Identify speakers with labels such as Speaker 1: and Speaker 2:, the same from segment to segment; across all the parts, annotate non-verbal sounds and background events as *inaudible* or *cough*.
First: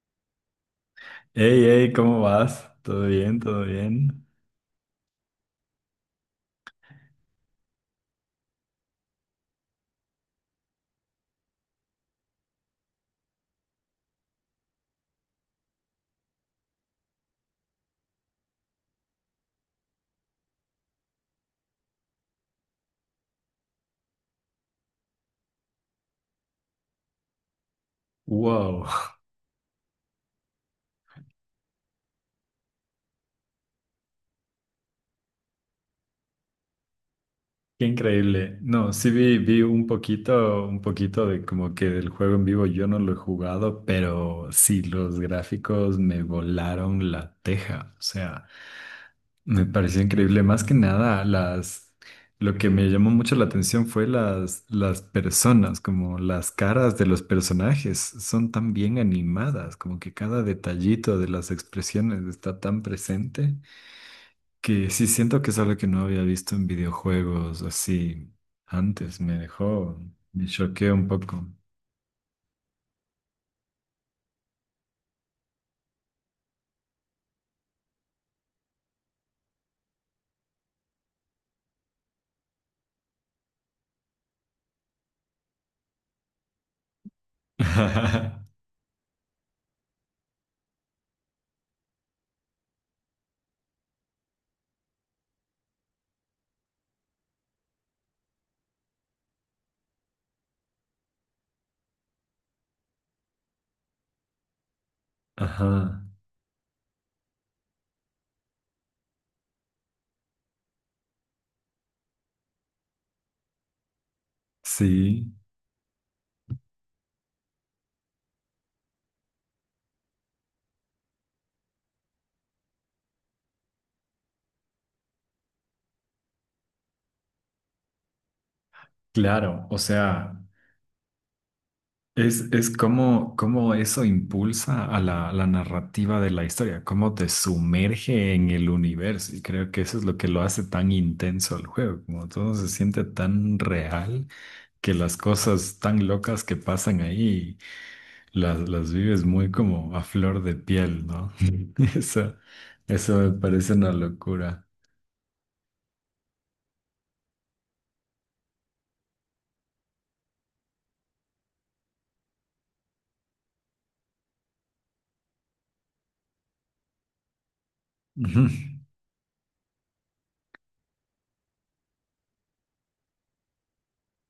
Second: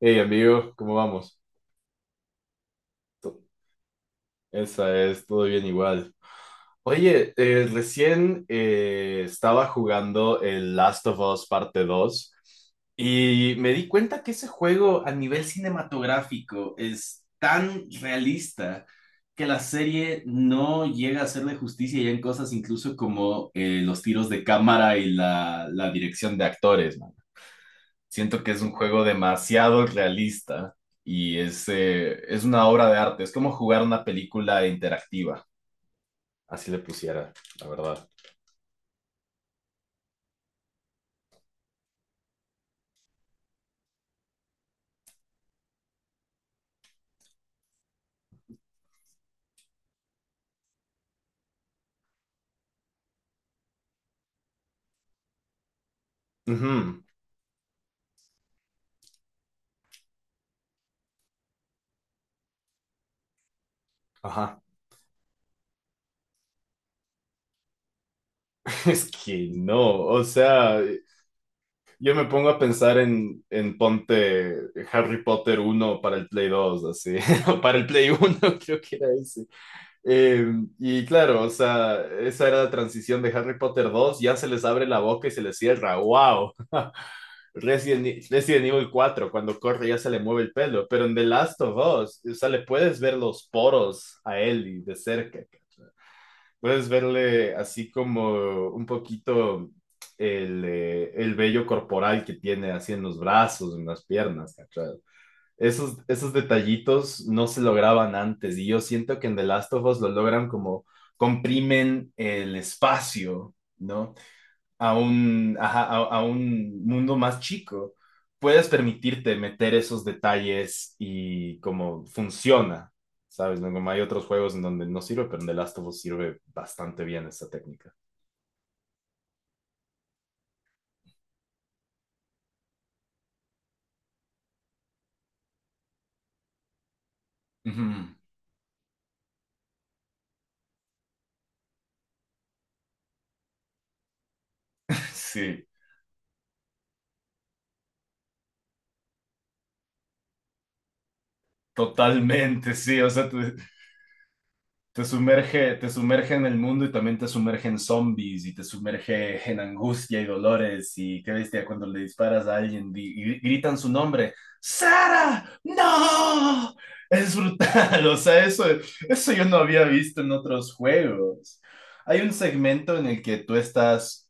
Speaker 1: Hey amigo, ¿cómo vamos?
Speaker 2: Hey, hey, ¿cómo vas? ¿Todo bien?
Speaker 1: To-
Speaker 2: ¿Todo bien?
Speaker 1: Esa es, todo bien igual. Oye, recién estaba jugando el Last of Us parte Dos y me di cuenta que ese juego a nivel cinematográfico es tan realista que la serie no llega a hacerle justicia ya en cosas incluso como los tiros de cámara y la dirección de actores, ¿no? Siento que es un juego
Speaker 2: Wow,
Speaker 1: demasiado realista y es una obra de arte. Es como jugar una película interactiva. Así le pusiera, la
Speaker 2: *laughs* qué
Speaker 1: verdad.
Speaker 2: increíble. No, sí vi, vi un poquito de como que del juego en vivo yo no lo he jugado, pero sí, los gráficos me volaron la teja. O sea, me pareció increíble. Más que nada, lo que me llamó mucho la atención fue las personas, como las caras
Speaker 1: Ujú.
Speaker 2: de los personajes son tan bien animadas, como que cada detallito de las expresiones está tan presente.
Speaker 1: Ajá.
Speaker 2: Que sí siento que es algo que no había visto en videojuegos así
Speaker 1: *laughs* Es
Speaker 2: antes.
Speaker 1: que no, o
Speaker 2: Me
Speaker 1: sea,
Speaker 2: choqueó un poco.
Speaker 1: yo me pongo a pensar en ponte Harry Potter uno para el Play 2 así, *laughs* o para el Play uno *laughs* creo que era ese. Eh, y claro, o sea, esa era la transición de Harry Potter dos ya se les abre la boca y se les cierra, wow.
Speaker 2: *laughs*
Speaker 1: Resident Evil cuatro cuando corre ya se le mueve el pelo, pero en The Last of Us, o sea, le puedes ver los poros a Ellie de cerca, ¿cachai? Puedes verle así como un poquito el vello corporal que tiene así en los brazos, en las piernas, ¿cachai? Esos,
Speaker 2: Ajá,
Speaker 1: esos detallitos no se lograban antes y yo siento que en The Last of Us lo logran como comprimen el espacio, ¿no?
Speaker 2: sí,
Speaker 1: Ajá, a un mundo más chico, puedes permitirte meter esos detalles y cómo funciona, ¿sabes? ¿No? Como hay otros juegos en donde no sirve, pero en The Last of Us sirve bastante bien esta técnica.
Speaker 2: claro. O sea, es como, como eso impulsa a la narrativa de la historia, cómo te
Speaker 1: Ujú.
Speaker 2: sumerge en el universo. Y creo que eso es lo que lo hace tan intenso el juego, como todo se siente tan real que las
Speaker 1: Sí,
Speaker 2: cosas tan locas que pasan ahí. Las vives muy como a flor de piel, ¿no? *laughs* Eso,
Speaker 1: totalmente, sí. O
Speaker 2: eso
Speaker 1: sea,
Speaker 2: me parece una locura.
Speaker 1: te sumerge, te sumerge en el mundo y también te sumerge en zombies y te sumerge en angustia y dolores, y qué bestia cuando le disparas a alguien y, gritan su nombre. ¡Sara! ¡No! Es brutal, *laughs* o sea,
Speaker 2: Ujú.
Speaker 1: eso yo no había visto en otros juegos. Hay un segmento en el que tú estás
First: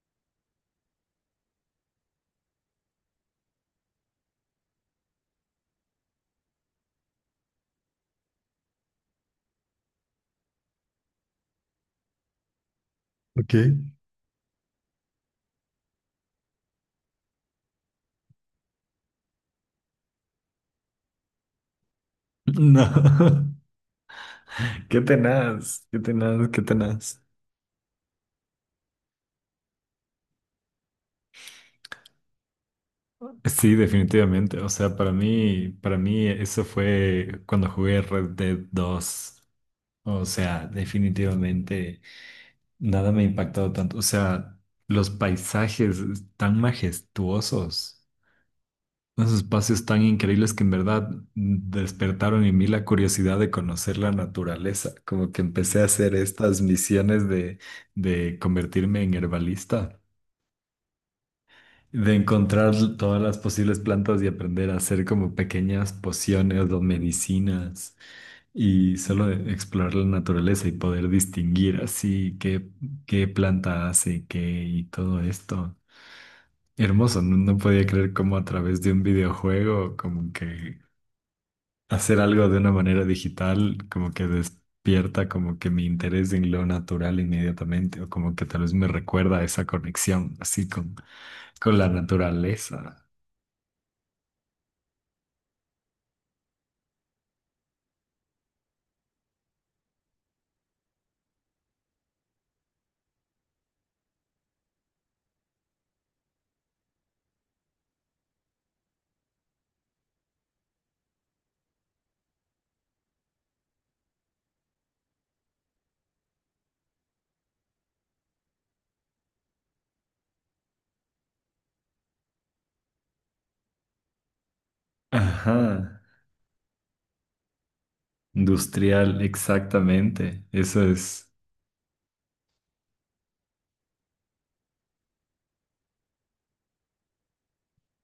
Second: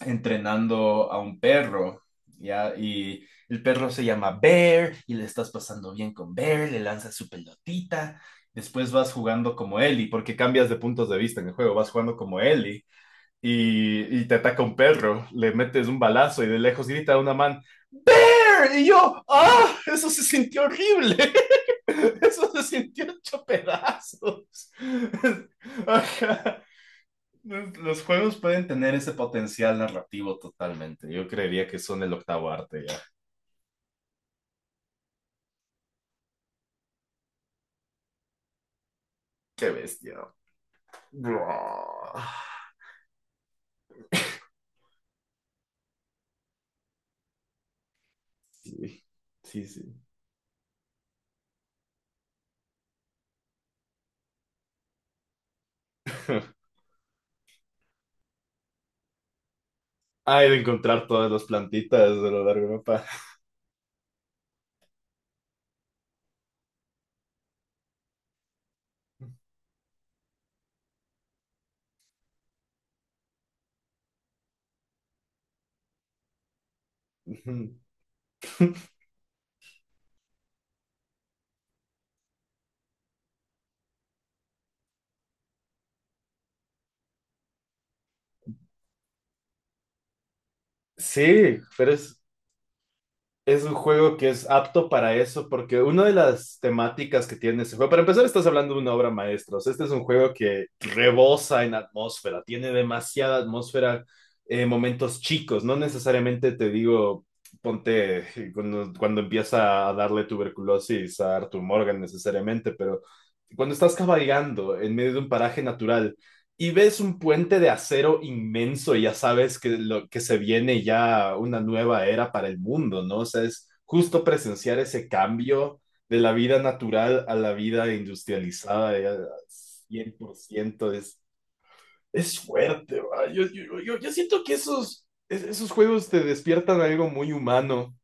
Speaker 1: entrenando a un perro, ¿ya? Y el perro se llama Bear y le estás pasando bien con Bear, le lanzas su pelotita, después vas jugando como Ellie, porque cambias de puntos de vista en el juego, vas jugando como Ellie
Speaker 2: Ok.
Speaker 1: y te ataca un perro, le metes un balazo y de lejos grita a una man, Bear, y yo, ¡ah! Eso se sintió horrible. *laughs* Eso se
Speaker 2: No,
Speaker 1: sintió hecho
Speaker 2: *laughs*
Speaker 1: pedazos.
Speaker 2: qué
Speaker 1: *laughs*
Speaker 2: tenaz, qué tenaz,
Speaker 1: Ajá.
Speaker 2: qué tenaz.
Speaker 1: Los juegos pueden tener ese potencial narrativo totalmente. Yo creería que son el octavo arte ya.
Speaker 2: Sí, definitivamente. O sea, para mí eso fue cuando jugué Red Dead 2.
Speaker 1: Qué bestia.
Speaker 2: O sea, definitivamente
Speaker 1: Buah.
Speaker 2: nada me ha impactado tanto. O sea, los paisajes tan majestuosos.
Speaker 1: Sí,
Speaker 2: Unos
Speaker 1: sí,
Speaker 2: espacios
Speaker 1: sí.
Speaker 2: tan increíbles que en verdad despertaron en mí la curiosidad de conocer la naturaleza. Como que empecé a hacer estas
Speaker 1: *laughs*
Speaker 2: misiones de convertirme en herbalista,
Speaker 1: Hay de encontrar todas las plantitas
Speaker 2: de
Speaker 1: de lo largo
Speaker 2: encontrar
Speaker 1: del mapa.
Speaker 2: todas las posibles plantas y aprender a hacer como pequeñas pociones o medicinas y solo de explorar la naturaleza y poder distinguir así qué planta hace qué y todo esto. Hermoso, no, no podía
Speaker 1: *laughs*
Speaker 2: creer cómo a través de un videojuego, como que hacer algo de una manera digital, como que despierta como que mi interés en lo natural inmediatamente, o como que tal vez me recuerda a esa conexión, así
Speaker 1: Sí,
Speaker 2: con la
Speaker 1: pero
Speaker 2: naturaleza.
Speaker 1: es un juego que es apto para eso, porque una de las temáticas que tiene ese juego, para empezar, estás hablando de una obra maestra. O sea, este es un juego que rebosa en atmósfera, tiene demasiada atmósfera, momentos chicos. No necesariamente te digo, ponte cuando empieza a darle tuberculosis a Arthur Morgan, necesariamente, pero cuando estás cabalgando en medio de un paraje natural y ves un puente de acero inmenso y ya sabes que lo que se viene ya una nueva era para el mundo, ¿no? O sea, es justo presenciar ese cambio
Speaker 2: Ajá,
Speaker 1: de la vida natural a la vida industrializada ya,
Speaker 2: industrial,
Speaker 1: cien por
Speaker 2: exactamente. Eso
Speaker 1: ciento es,
Speaker 2: es.
Speaker 1: fuerte, ¿va? Yo siento que esos juegos te despiertan algo muy humano,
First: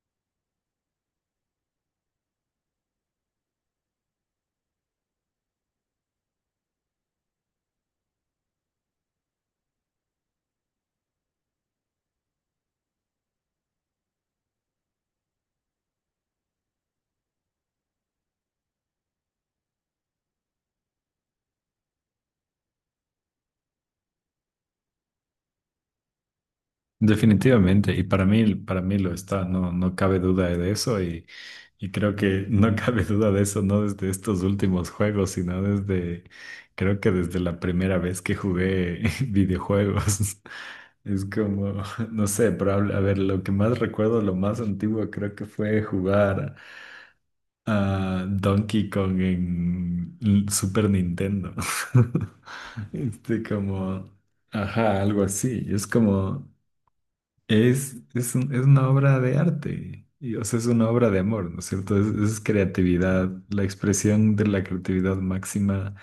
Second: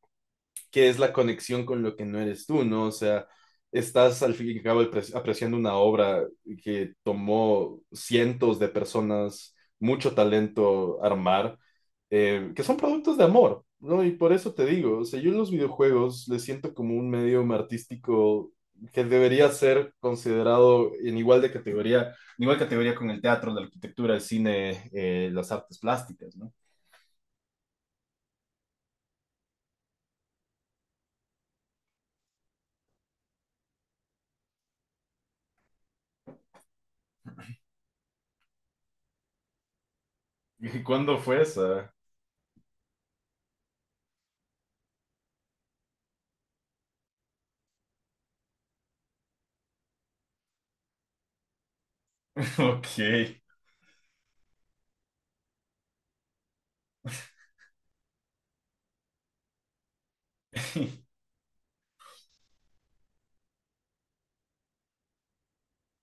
Speaker 1: que es la conexión con lo que no eres tú, ¿no? O sea, estás al fin y al cabo apreciando una obra que tomó cientos de personas, mucho talento armar, que son productos de amor, ¿no? Y por eso te digo, o sea, yo en los videojuegos les siento como un medio artístico, que debería ser considerado en igual de categoría, en igual categoría con el teatro, la arquitectura, el cine, las artes plásticas, ¿no?
Speaker 2: Definitivamente, y para mí lo está, no, no cabe duda de eso, y creo que no *laughs* cabe duda de eso, no desde estos últimos juegos, sino desde, creo que desde la primera vez que jugué *laughs* videojuegos.
Speaker 1: ¿Y cuándo
Speaker 2: Es
Speaker 1: fue
Speaker 2: como,
Speaker 1: esa?
Speaker 2: *laughs* no sé, probable, a ver, lo que más recuerdo, lo más antiguo creo que fue jugar a Donkey Kong en l- Super Nintendo. *laughs*
Speaker 1: *laughs* Ok.
Speaker 2: Este como, ajá, algo así, es como... un- es una obra de arte, y, o sea, es una obra
Speaker 1: *laughs*
Speaker 2: de amor, ¿no es cierto? Es creatividad, la expresión de la creatividad máxima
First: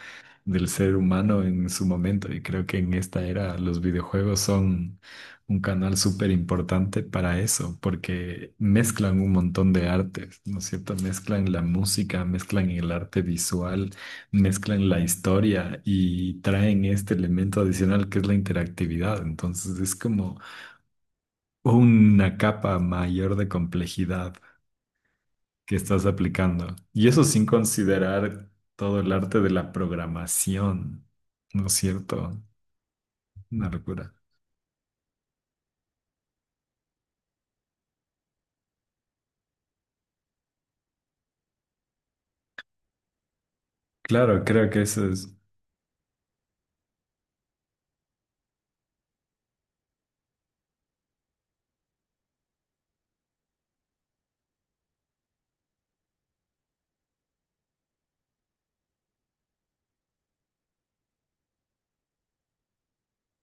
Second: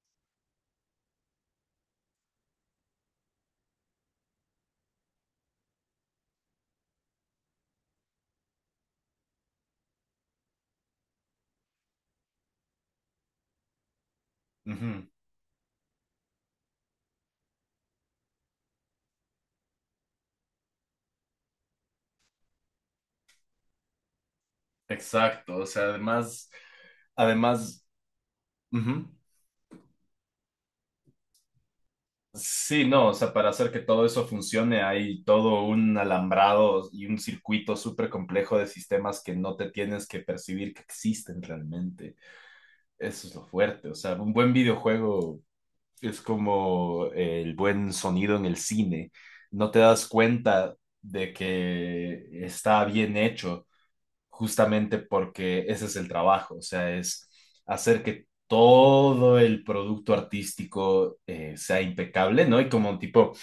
Speaker 2: del ser humano en su momento. Y creo que en esta era los videojuegos son un canal súper importante para eso, porque mezclan un montón de artes, ¿no es cierto? Mezclan la música, mezclan el arte visual, mezclan la
Speaker 1: Ujú.
Speaker 2: historia y traen este elemento adicional que es la interactividad. Entonces es como una capa mayor de complejidad
Speaker 1: Exacto, o
Speaker 2: que
Speaker 1: sea,
Speaker 2: estás aplicando. Y eso sin
Speaker 1: además.
Speaker 2: considerar todo
Speaker 1: Ujú.
Speaker 2: el arte de la programación, ¿no es cierto?
Speaker 1: Sí, no, o sea, para
Speaker 2: Una
Speaker 1: hacer que todo
Speaker 2: locura.
Speaker 1: eso funcione hay todo un alambrado y un circuito súper complejo de sistemas que no te tienes que percibir que existen realmente. Eso es lo fuerte, o sea, un
Speaker 2: Claro,
Speaker 1: buen
Speaker 2: creo que eso es
Speaker 1: videojuego es como el buen sonido en el cine. No te das cuenta de que está bien hecho justamente porque ese es el trabajo, o sea, es hacer que todo el producto artístico sea impecable, ¿no? Y como tipo,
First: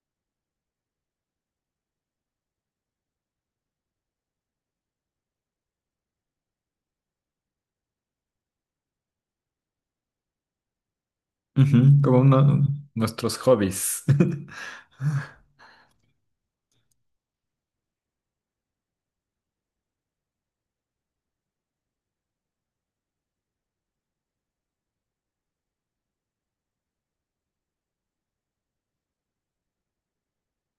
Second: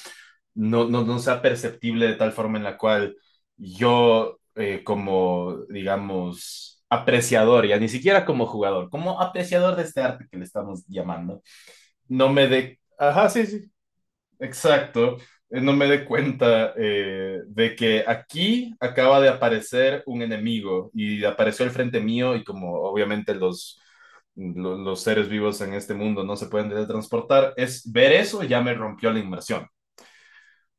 Speaker 1: no, no, no sea perceptible de tal forma en la cual yo, como, digamos, apreciador, ya ni siquiera como jugador, como apreciador de este arte que le estamos llamando,
Speaker 2: ujú, como
Speaker 1: no me
Speaker 2: uno,
Speaker 1: dé. Ajá,
Speaker 2: nuestros
Speaker 1: sí, sí.
Speaker 2: hobbies. *laughs*
Speaker 1: Exacto, no me dé cuenta de que aquí acaba de aparecer un enemigo y apareció al frente mío y como obviamente los seres vivos en este mundo no se pueden teletransportar, es ver eso y ya me rompió la inmersión.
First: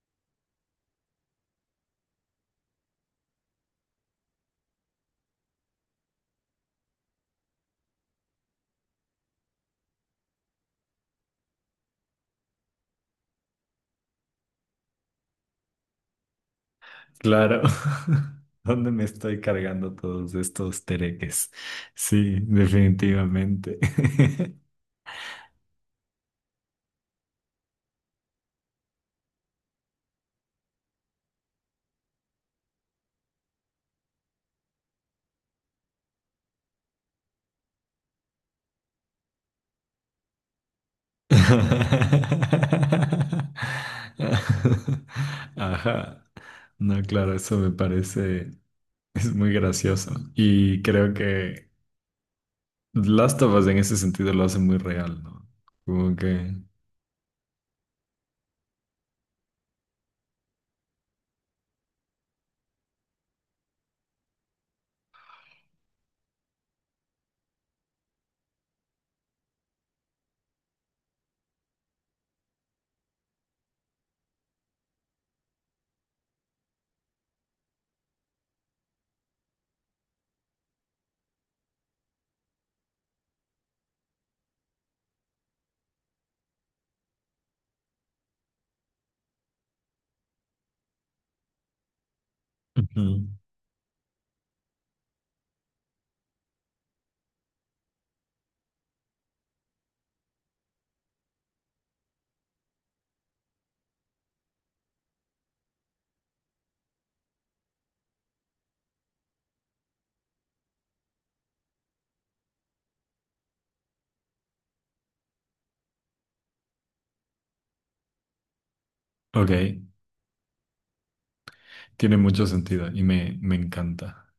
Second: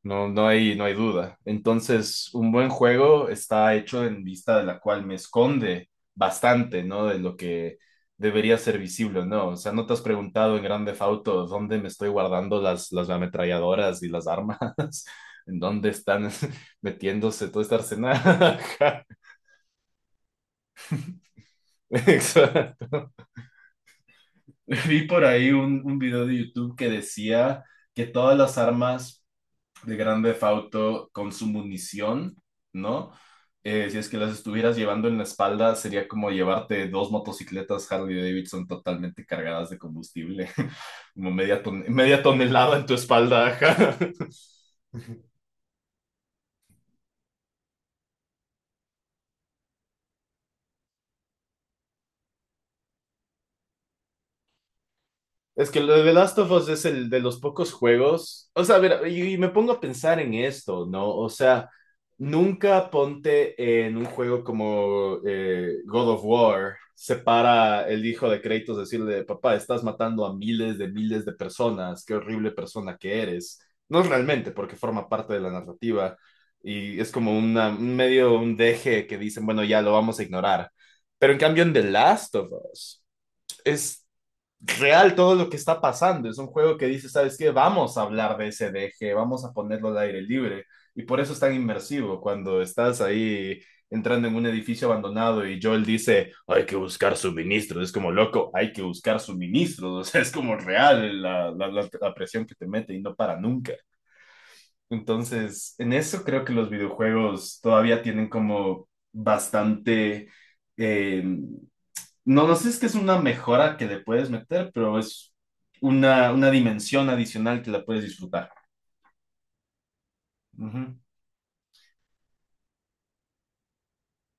Speaker 1: No, no hay duda. Entonces, un buen juego está hecho en vista de la cual me esconde bastante, ¿no? De lo que debería ser visible, ¿no? O sea, ¿no te has preguntado en Grand Theft Auto dónde me estoy guardando las ametralladoras y las armas? *laughs* ¿En dónde están *laughs* metiéndose
Speaker 2: Claro.
Speaker 1: todo este arsenal?
Speaker 2: *laughs* ¿Dónde me estoy cargando todos estos tereques?
Speaker 1: *laughs*
Speaker 2: Sí,
Speaker 1: Exacto.
Speaker 2: definitivamente. *laughs*
Speaker 1: Vi por ahí un video de YouTube que decía que todas las armas de Grande Auto con su munición, ¿no? Si es que las estuvieras llevando en la espalda, sería como llevarte dos motocicletas Harley Davidson totalmente cargadas de combustible, *laughs* como media tonelada en tu espalda. *laughs* Ajá.
Speaker 2: *laughs* Ajá. No, claro, eso me parece, es muy gracioso. Y creo que Last of Us en ese sentido lo hace muy real, ¿no?
Speaker 1: Es que lo de The
Speaker 2: Como
Speaker 1: Last of
Speaker 2: que...
Speaker 1: Us es el de los pocos juegos. O sea, a ver, y me pongo a pensar en esto, ¿no? O sea, nunca ponte en un juego como God of War, se para el hijo de Kratos decirle, papá, estás matando a miles de personas, qué horrible persona que eres. No realmente, porque forma parte de la narrativa y es como un medio, un deje que dicen, bueno, ya lo vamos a ignorar. Pero en cambio en The Last of Us es real todo lo que está pasando. Es un juego que dice, ¿sabes qué? Vamos a hablar de ese D G, vamos a ponerlo al aire libre. Y por eso es tan inmersivo cuando estás
Speaker 2: Ujú.
Speaker 1: ahí entrando en un edificio abandonado y Joel dice, hay que buscar suministros. Es como, loco, hay que buscar suministros. *laughs* O sea, es como real la presión que te mete y no para nunca. Entonces, en eso creo que los videojuegos todavía tienen como bastante. Eh, no, no sé si es que es una mejora que le puedes meter, pero es una dimensión adicional que la puedes disfrutar.
Speaker 2: Ok,
Speaker 1: Ujú.
Speaker 2: tiene mucho sentido y me encanta.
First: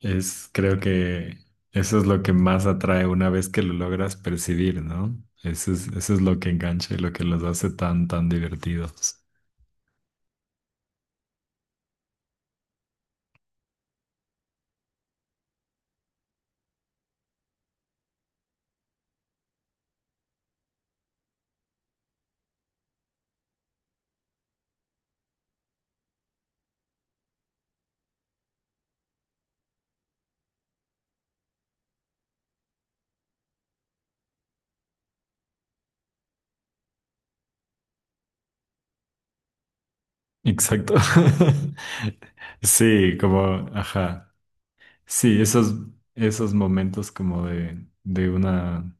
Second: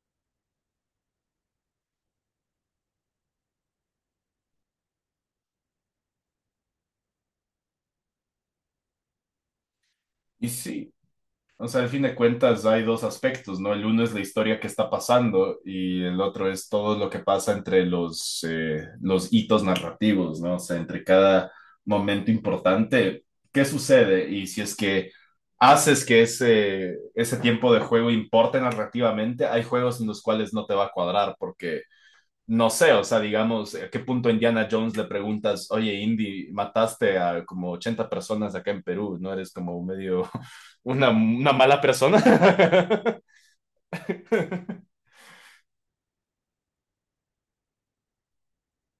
Speaker 2: Es, creo que eso es lo que más atrae una vez que lo logras percibir, ¿no? Eso es lo que engancha y lo que los hace tan divertidos.
Speaker 1: Y sí, o sea, al fin de cuentas hay dos aspectos, ¿no? El uno es la historia que está pasando y el otro es todo lo que pasa entre los hitos narrativos, ¿no? O sea, entre cada momento importante, ¿qué sucede? Y si es que haces que ese tiempo de juego importe narrativamente, hay juegos en los cuales no te va a cuadrar porque no sé, o sea, digamos, ¿a qué punto Indiana Jones le preguntas, oye, Indy, mataste a como 80 personas acá en Perú, ¿no eres como medio *laughs*
Speaker 2: Exacto. *laughs*
Speaker 1: una mala persona?
Speaker 2: Sí, como, ajá.
Speaker 1: *laughs*
Speaker 2: Sí, esos, esos momentos como de una,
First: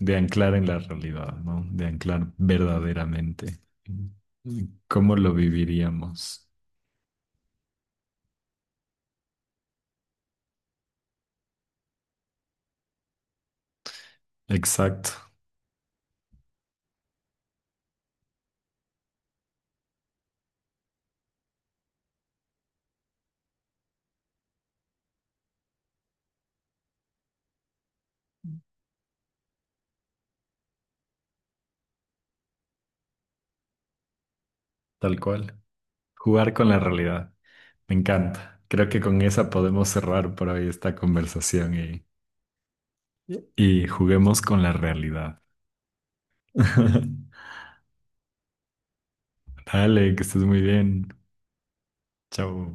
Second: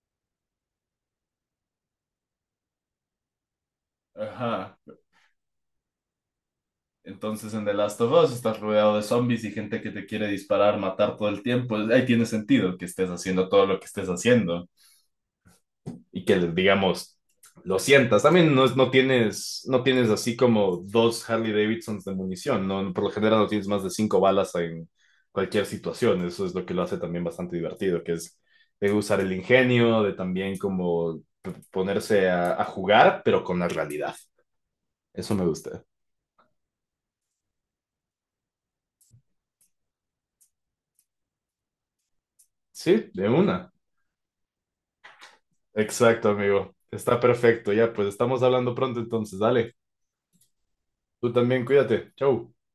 Speaker 2: de anclar en la realidad, ¿no? De anclar verdaderamente.
Speaker 1: Ajá.
Speaker 2: ¿Cómo lo viviríamos?
Speaker 1: Entonces en The Last of Us estás rodeado de zombies y gente que te quiere disparar, matar todo el tiempo. Ahí tiene sentido que estés haciendo todo lo que estés haciendo.
Speaker 2: Exacto,
Speaker 1: Y que, digamos, lo sientas. También no, no tienes, así como dos Harley Davidsons de munición, ¿no? Por lo general no tienes más de cinco balas en cualquier situación. Eso es lo que lo hace también bastante divertido, que es de usar el ingenio, de también como ponerse a jugar, pero con la realidad.
Speaker 2: tal
Speaker 1: Eso me
Speaker 2: cual.
Speaker 1: gusta.
Speaker 2: Jugar con la realidad. Me encanta. Creo que con esa podemos cerrar por hoy esta conversación
Speaker 1: Sí, de una.
Speaker 2: y juguemos con la realidad.
Speaker 1: Exacto, amigo. Está
Speaker 2: *laughs*
Speaker 1: perfecto. Ya, pues estamos hablando pronto entonces. Dale,
Speaker 2: Dale, que estés muy bien.
Speaker 1: tú también cuídate. Chau.
Speaker 2: Chao.